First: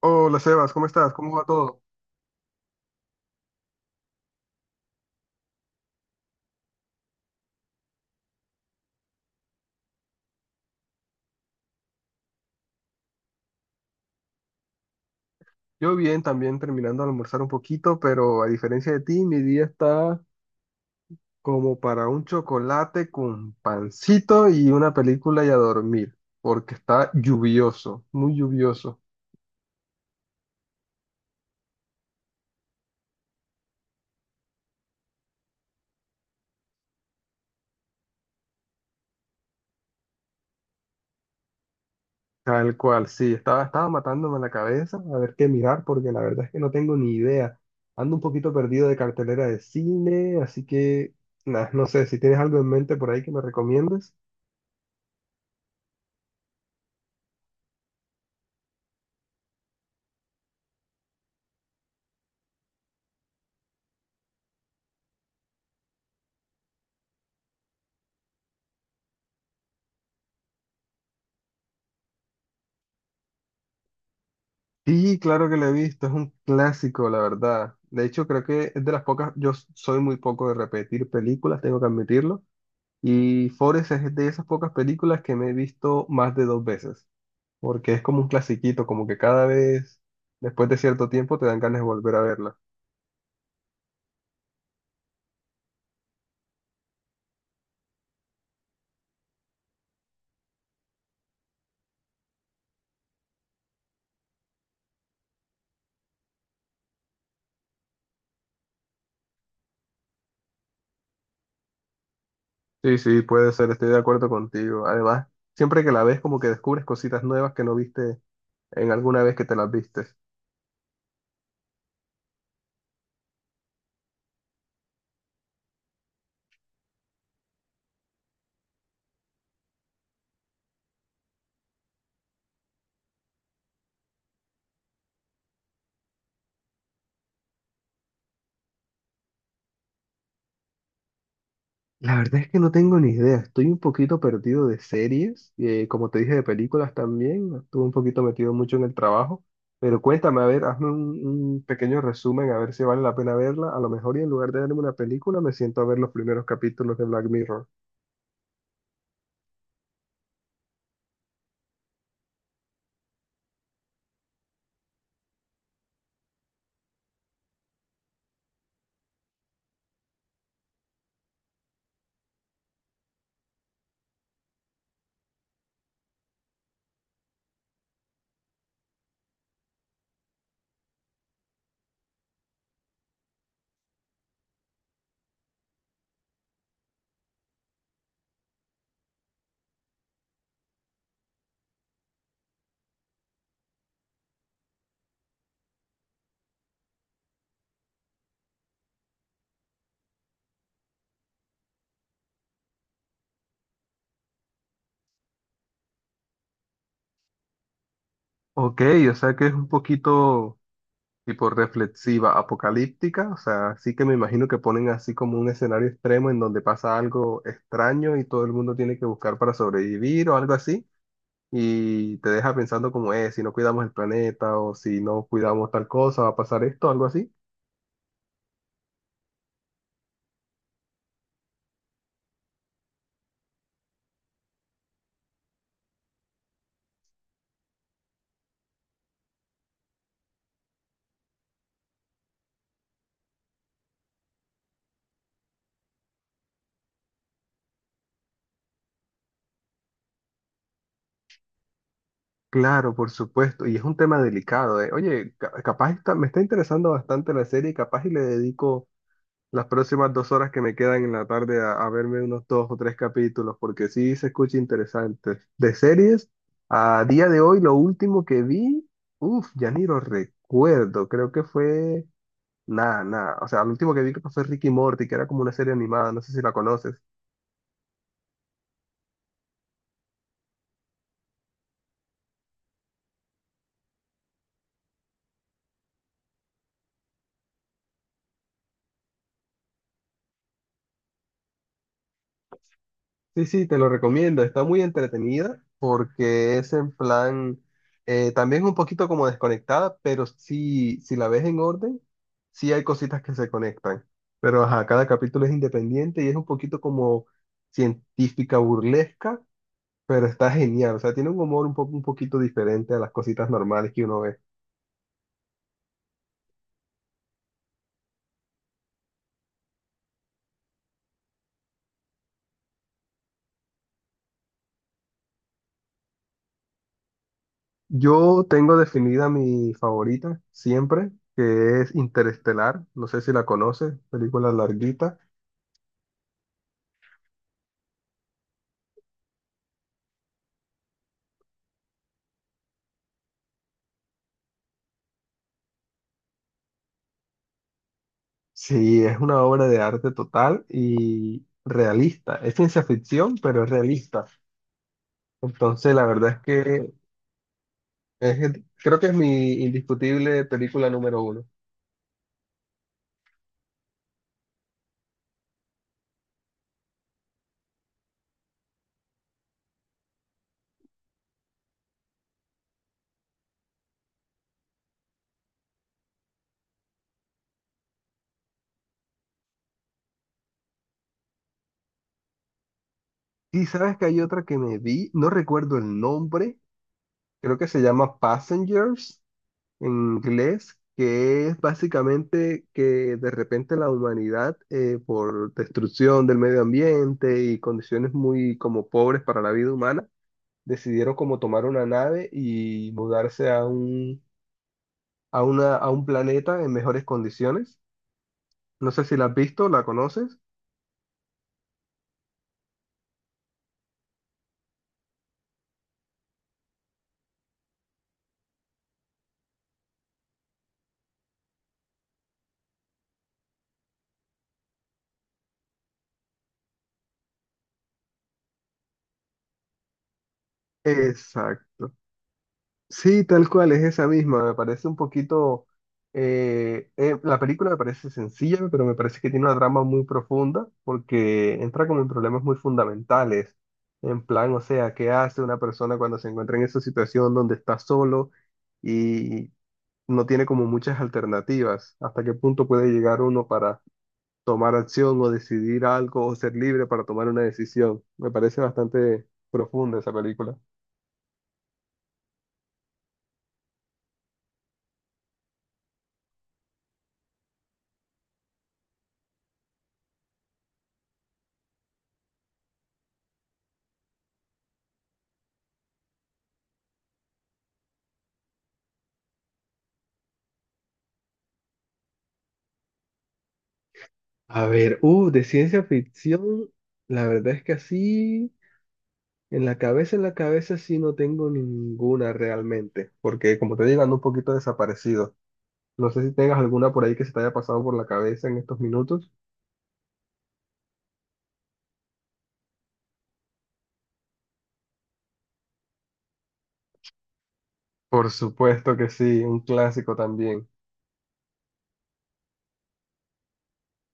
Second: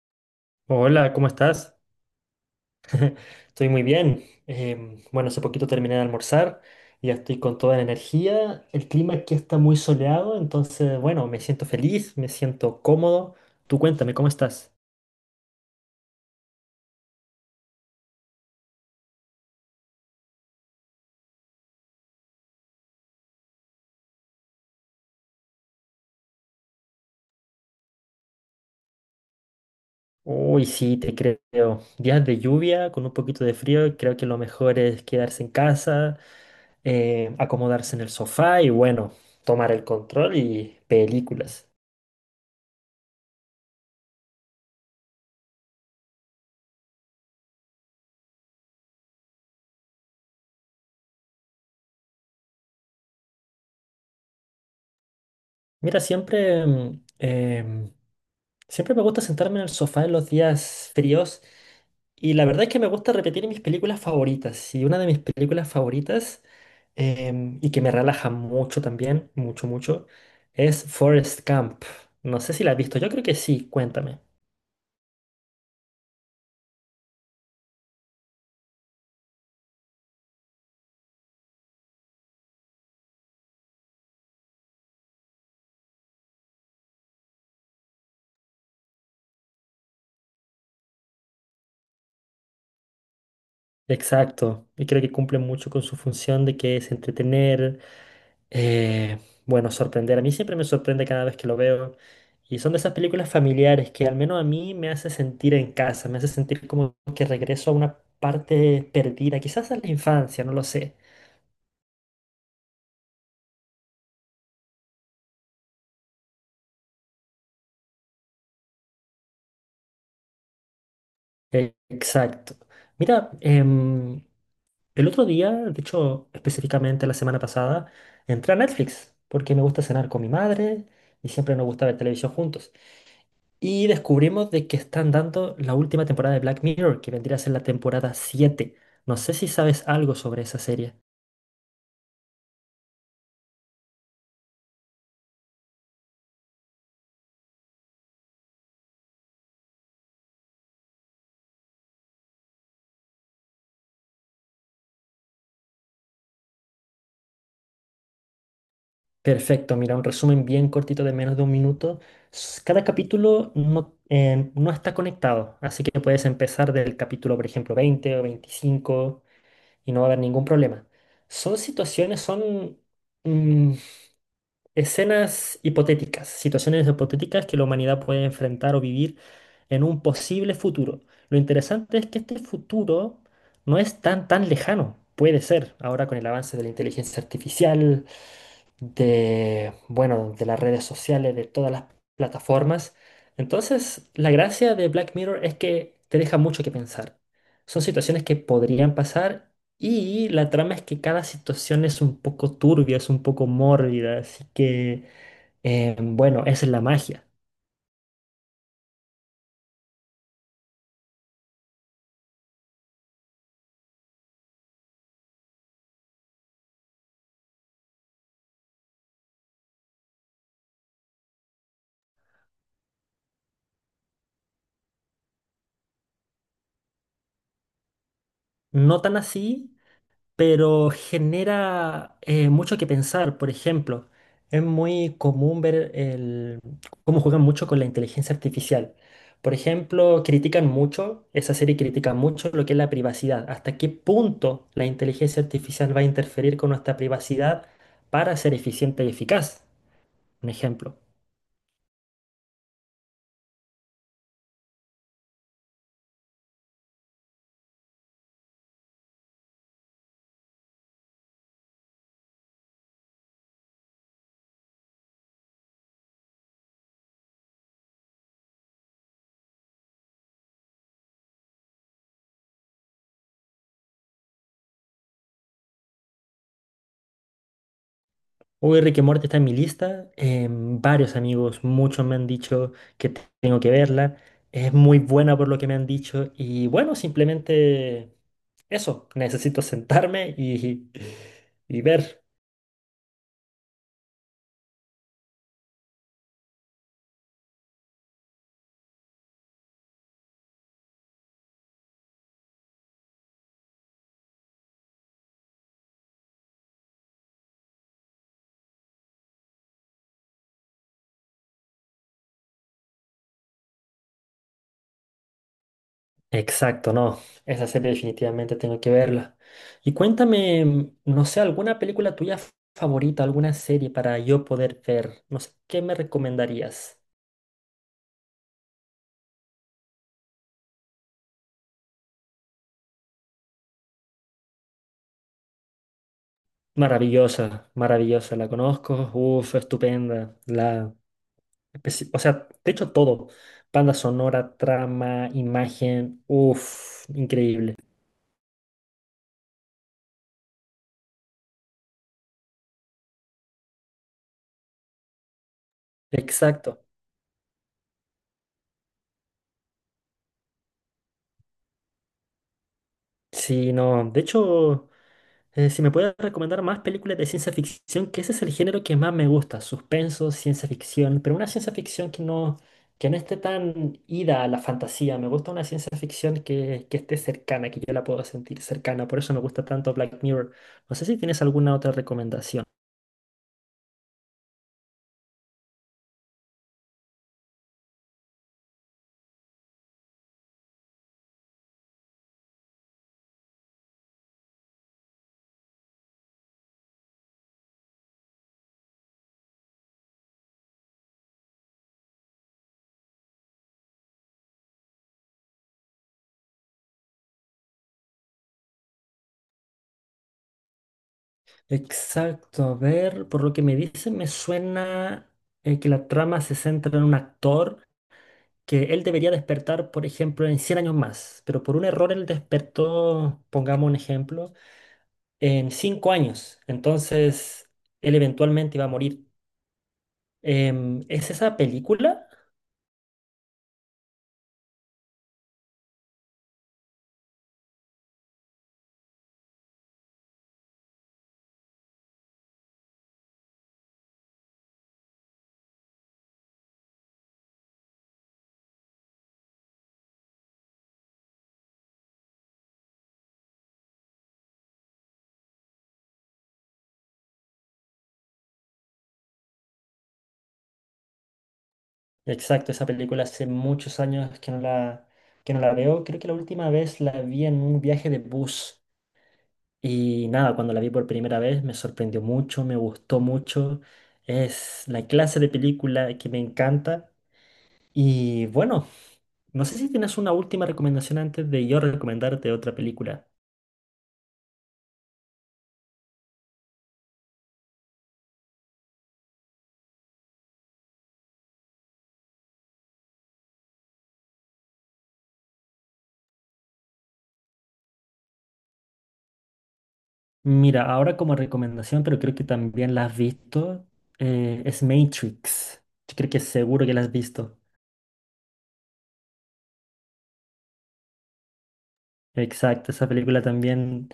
Hola, Sebas, ¿cómo estás? Hola, ¿cómo ¿Cómo va estás? todo? Estoy muy bien. Bueno, hace poquito terminé de almorzar y ya estoy con toda la energía. El clima aquí está muy soleado, entonces, bueno, me siento feliz, me siento cómodo. Tú cuéntame, ¿cómo estás? Yo bien, también terminando de almorzar un poquito, pero a diferencia de ti, mi día está como para un chocolate con pancito y una película y a dormir, porque está lluvioso, muy lluvioso. Uy, sí, te creo. Días de lluvia con un poquito de frío, creo que lo mejor es quedarse en casa, acomodarse en el sofá y, bueno, tomar el control y películas. Tal cual, sí, estaba matándome la cabeza a ver qué mirar, porque la verdad es que no tengo ni idea. Ando un poquito perdido de cartelera de cine, así que nah, no sé si tienes algo en mente por ahí que me recomiendes. Mira, Siempre me gusta sentarme en el sofá en los días fríos y la verdad es que me gusta repetir mis películas favoritas. Y una de mis películas favoritas, y que me relaja mucho también, mucho, mucho, es Forrest Gump. No sé si la has visto, yo creo que sí, cuéntame. Sí, claro que la he visto, es un clásico, la verdad. De hecho, creo que es de las pocas, soy muy poco de repetir películas, tengo que admitirlo. Y Forest es de esas pocas películas que me he visto más de dos veces, porque es como un clasiquito, como que cada vez, después de cierto tiempo, te dan ganas de volver a verla. Exacto, y creo que cumple mucho con su función de que es entretener, Eh, bueno, sorprender. A mí siempre me sorprende cada vez que lo veo. Y son de esas películas familiares que al menos a mí me hace sentir en casa, me hace sentir como que regreso a una parte perdida, quizás a la infancia, no lo sé. Sí, sí, puede ser, estoy de acuerdo contigo. Además, siempre que la ves, como que descubres cositas nuevas que no viste en alguna vez que te las viste. Exacto. Mira, em, el otro día, de hecho, específicamente la semana pasada, entré a Netflix porque me gusta cenar con mi madre y siempre nos gusta ver televisión juntos. Y descubrimos de que están dando la última temporada de Black Mirror, que vendría a ser la temporada 7. No sé si sabes algo sobre esa serie. La verdad es que no tengo ni idea. Estoy un poquito perdido de series, como te dije, de películas también. Estuve un poquito metido mucho en el trabajo. Pero cuéntame, a ver, hazme un pequeño resumen, a ver si vale la pena verla. A lo mejor y en lugar de verme una película, me siento a ver los primeros capítulos de Black Mirror. Perfecto, mira, un resumen bien cortito de menos de un minuto. Cada capítulo no, no está conectado, así que puedes empezar del capítulo, por ejemplo, 20 o 25 y no va a haber ningún problema. Son situaciones, son mm, escenas hipotéticas, situaciones hipotéticas que la humanidad puede enfrentar o vivir en un posible futuro. Lo interesante es que este futuro no es tan tan lejano. Puede ser, ahora con el avance de la inteligencia artificial, de, bueno, de las redes sociales, de todas las plataformas. Entonces, la gracia de Black Mirror es que te deja mucho que pensar. Son situaciones que podrían pasar y la trama es que cada situación es un poco turbia, es un poco mórbida, así que bueno, esa es la magia. Ok, o sea que es un poquito tipo reflexiva, apocalíptica. O sea, sí que me imagino que ponen así como un escenario extremo en donde pasa algo extraño y todo el mundo tiene que buscar para sobrevivir o algo así, y te deja pensando como es, si no cuidamos el planeta o si no cuidamos tal cosa, va a pasar esto, algo así. No tan así, pero genera mucho que pensar. Por ejemplo, es muy común ver cómo juegan mucho con la inteligencia artificial. Por ejemplo, critican mucho, esa serie critica mucho lo que es la privacidad. ¿Hasta qué punto la inteligencia artificial va a interferir con nuestra privacidad para ser eficiente y eficaz? Un ejemplo. Claro, por supuesto, y es un tema delicado, eh. Oye, me está interesando bastante la serie, capaz y le dedico las próximas 2 horas que me quedan en la tarde a verme unos dos o tres capítulos, porque sí se escucha interesante. De series, a día de hoy lo último que vi, uff, ya ni lo recuerdo, creo que fue... Nada, nada. O sea, lo último que vi creo que fue Ricky Morty, que era como una serie animada, no sé si la conoces. Uy, Rick and Morty está en mi lista. Varios amigos, muchos me han dicho que tengo que verla. Es muy buena por lo que me han dicho. Y bueno, simplemente eso. Necesito sentarme y, y ver. Sí, sí, te lo recomiendo. Está muy entretenida porque es en plan, también un poquito como desconectada, pero sí, si la ves en orden, sí hay cositas que se conectan. Pero ajá, cada capítulo es independiente y es un poquito como científica burlesca, pero está genial. O sea, tiene un humor un poco, un poquito diferente a las cositas normales que uno ve. Exacto, no. Esa serie definitivamente tengo que verla. Y cuéntame, no sé, alguna película tuya favorita, alguna serie para yo poder ver. No sé, ¿qué me recomendarías? Yo tengo definida mi favorita siempre, que es Interestelar. No sé si la conoces, película larguita. Maravillosa, maravillosa, la conozco. Uf, estupenda. O sea, de hecho todo. Banda sonora, trama, imagen. Uff, increíble. Sí, es una obra de arte total y realista. Es ciencia ficción, pero es realista. Entonces, la verdad es Exacto. que creo que es mi indiscutible película número uno. Sí, no. De hecho, si me puedes recomendar más películas de ciencia ficción, que ese es el género que más me gusta. Suspenso, ciencia ficción. Pero una ciencia ficción que no, esté tan ida a la fantasía. Me gusta una ciencia ficción que esté cercana, que yo la pueda sentir cercana. Por eso me gusta tanto Black Mirror. No sé si tienes alguna otra recomendación. Y sabes que hay otra que me vi, no recuerdo el nombre, creo que se llama Passengers en inglés, que es básicamente que de repente la humanidad, por destrucción del medio ambiente y condiciones muy como pobres para la vida humana, decidieron como tomar una nave y mudarse a un planeta en mejores condiciones. No sé si la has visto, ¿la conoces? Exacto, a ver, por lo que me dicen me suena que la trama se centra en un actor que él debería despertar, por ejemplo, en 100 años más, pero por un error él despertó, pongamos un ejemplo, en 5 años, entonces él eventualmente iba a morir. ¿Es esa Exacto. película? Sí, tal cual, es esa misma. Me parece un poquito... la película me parece sencilla, pero me parece que tiene una trama muy profunda porque entra como en problemas muy fundamentales. En plan, o sea, ¿qué hace una persona cuando se encuentra en esa situación donde está solo? No tiene como muchas alternativas. ¿Hasta qué punto puede llegar uno para tomar acción o decidir algo o ser libre para tomar una decisión? Me parece bastante profunda esa película. Exacto, esa película hace muchos años que no que no la veo, creo que la última vez la vi en un viaje de bus. Y nada, cuando la vi por primera vez me sorprendió mucho, me gustó mucho. Es la clase de película que me encanta. Y bueno, no sé si tienes una última recomendación antes de yo recomendarte otra película. A ver, de ciencia ficción, la verdad es que así, en la cabeza sí no tengo ninguna realmente, porque como te digo, ando un poquito desaparecido. No sé si tengas alguna por ahí que se te haya pasado por la cabeza en estos minutos. Mira, ahora como recomendación, pero creo que también la has visto, es Matrix. Yo creo que seguro que la has visto. Por supuesto que sí, un clásico también. Exacto, esa película también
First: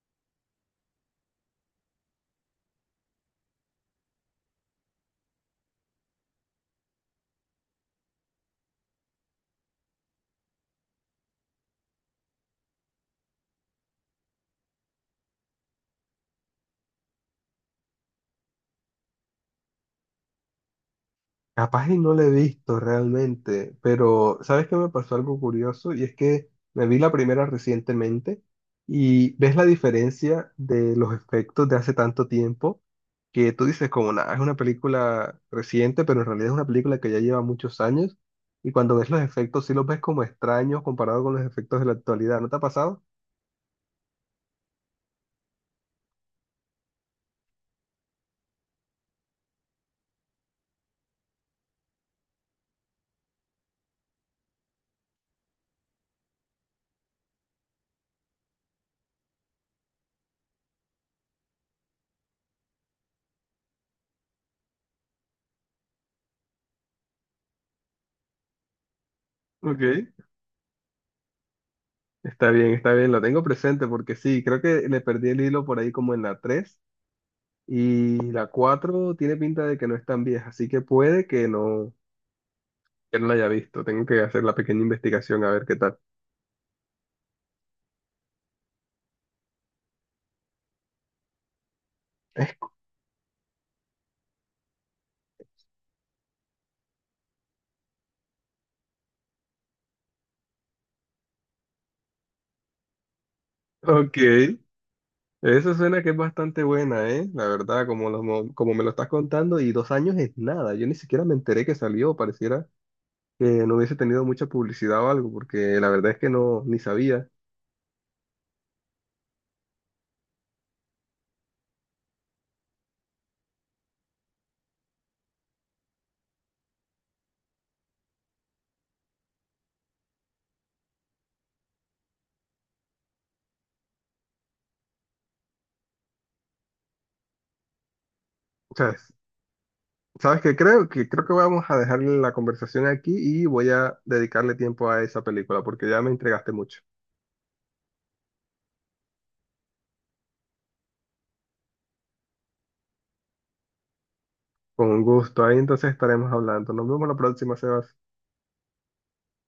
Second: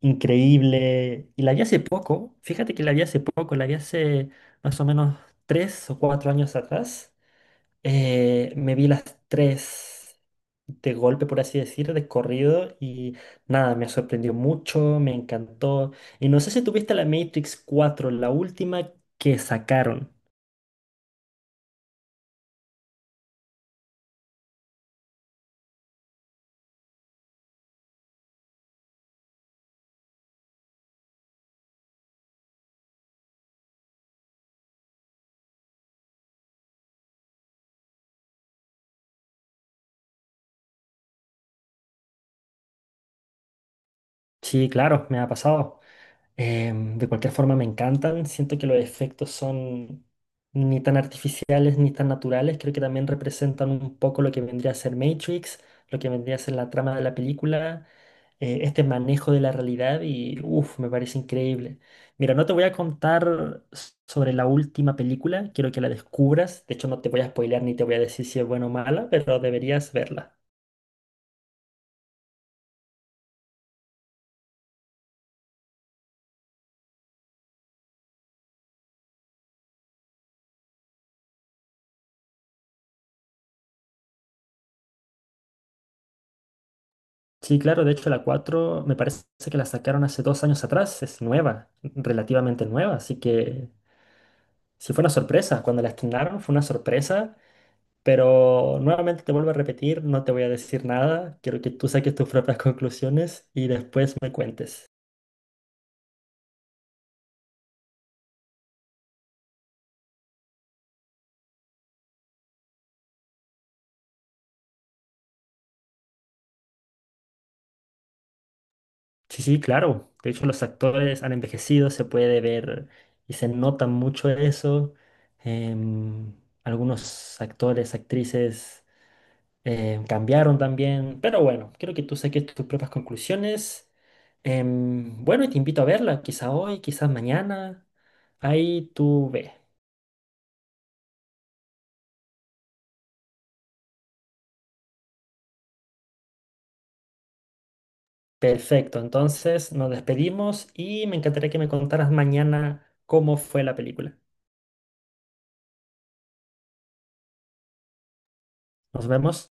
increíble. Y la vi hace poco, fíjate que la vi hace poco, la vi hace más o menos 3 o 4 años atrás. Me vi las tres de golpe, por así decir, de corrido y nada, me sorprendió mucho, me encantó. Y no sé si tuviste la Matrix 4 la última que sacaron. Capaz y no la he visto realmente, pero ¿sabes qué me pasó algo curioso? Y es que me vi la primera recientemente y ves la diferencia de los efectos de hace tanto tiempo que tú dices como nada, es una película reciente, pero en realidad es una película que ya lleva muchos años y cuando ves los efectos sí los ves como extraños comparado con los efectos de la actualidad. ¿No te ha pasado? Sí, claro, me ha pasado. De cualquier forma me encantan, siento que los efectos son ni tan artificiales ni tan naturales, creo que también representan un poco lo que vendría a ser Matrix, lo que vendría a ser la trama de la película, este manejo de la realidad y uff, me parece increíble. Mira, no te voy a contar sobre la última película, quiero que la descubras, de hecho no te voy a spoilear ni te voy a decir si es buena o mala, pero Ok, deberías verla. Está bien, lo tengo presente porque sí, creo que le perdí el hilo por ahí como en la 3. Y la 4 tiene pinta de que no es tan vieja, así que puede que no la haya visto. Tengo que hacer la pequeña investigación a ver qué tal. Sí, claro, de hecho la 4 me parece que la sacaron hace 2 años atrás, es nueva, Es relativamente nueva, así que sí fue una sorpresa, cuando la estrenaron fue una sorpresa, pero nuevamente te vuelvo a repetir, no te voy a decir nada, quiero que tú saques tus propias conclusiones y ok, después me cuentes. eso suena que es bastante buena, ¿eh? La verdad, como, como me lo estás contando, y 2 años es nada. Yo ni siquiera me enteré que salió, pareciera que no hubiese tenido mucha publicidad o algo, porque la verdad es que no, ni sabía. Sí, sí, claro, de hecho los actores han envejecido, se puede ver y se nota mucho eso, em, algunos actores, actrices cambiaron también, pero bueno, creo que tú saques tus propias conclusiones. Bueno, y te invito a verla, quizá hoy, quizás mañana. O Ahí sea, tú ve. ¿sabes qué creo? Que creo que vamos a dejar la conversación aquí y voy a dedicarle tiempo a esa película, porque ya me entregaste mucho. Perfecto, entonces nos despedimos y me encantaría que me contaras mañana cómo fue la película. Con gusto. Ahí entonces estaremos hablando. Nos vemos la próxima, Sebas. Nos vemos.